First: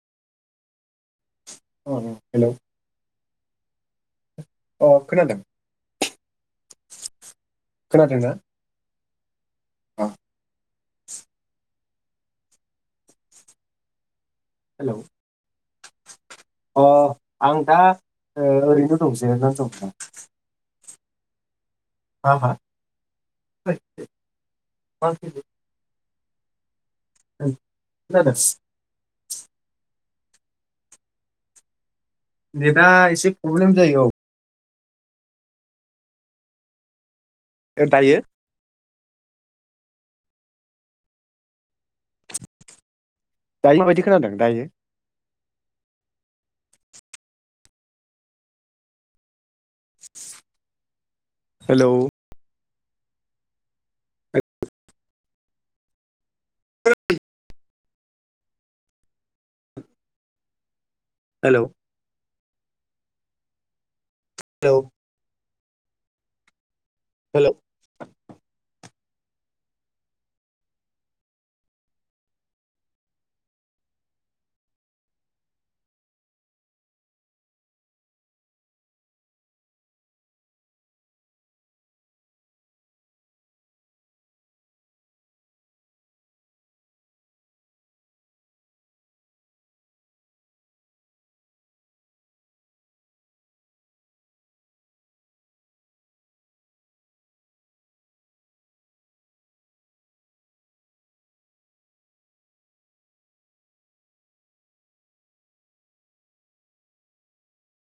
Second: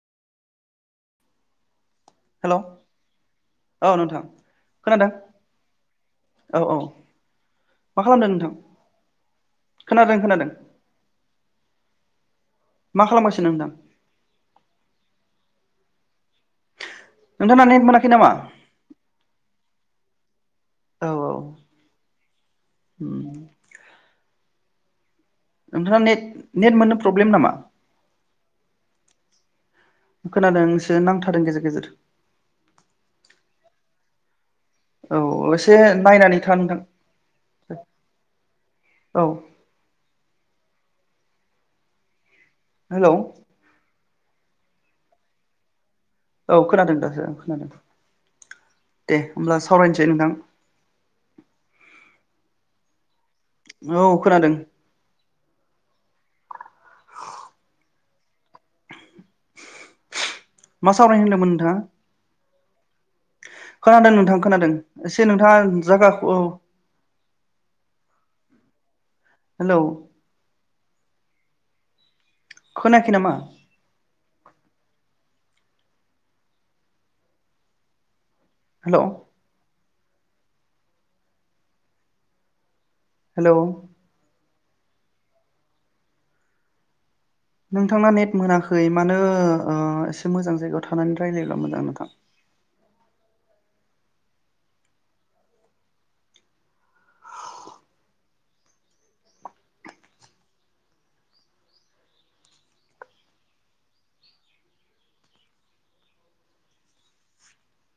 अ hello. औ नोंथां। खोनादों औ औ मा खोनादोंना खालामदों नोंथां? अ खोनादों खोनादों। मा खालामगासिनो‌ नोंथां? हेलौ अ आं नोंथाङा दा नेट मोनाखै नामा ओ ओरैनो दं जिरायना दं। [inaudible] औ औ। हा हा? [unintelligible] नोंथाङा नेट नेट मोननो प्रब्लेम नामा [unintelligible] खोनादोंसो नांथादों गेजेर गेजेर। नेटआ एसे प्रब्लेम जायो औ। औ एसे नायनानै था नोंथां। औ दायो औ। हेलौ। दायो माबायदि खोनादों दायो? औ खोनादों दासो ओं खोनादों दे होमब्ला सावरायनोसै नोंथां हेलौ औ हेलौ खोनादों। [unintelligible] [inaudible] मा सावरायनो होनदोंमोन हेलौ नोंथाङा? खोनादों नों थां खोनादों एसे नों जा-जागाखौ औ। हेलौ हेलौ खोनायाखै नामा? हेलौ। हेलौ। नोंथांना नेट मोनाखै मानो ओ एसे मोजां जायगायाव थानानै रायलायोब्ला मोजां नोंथां।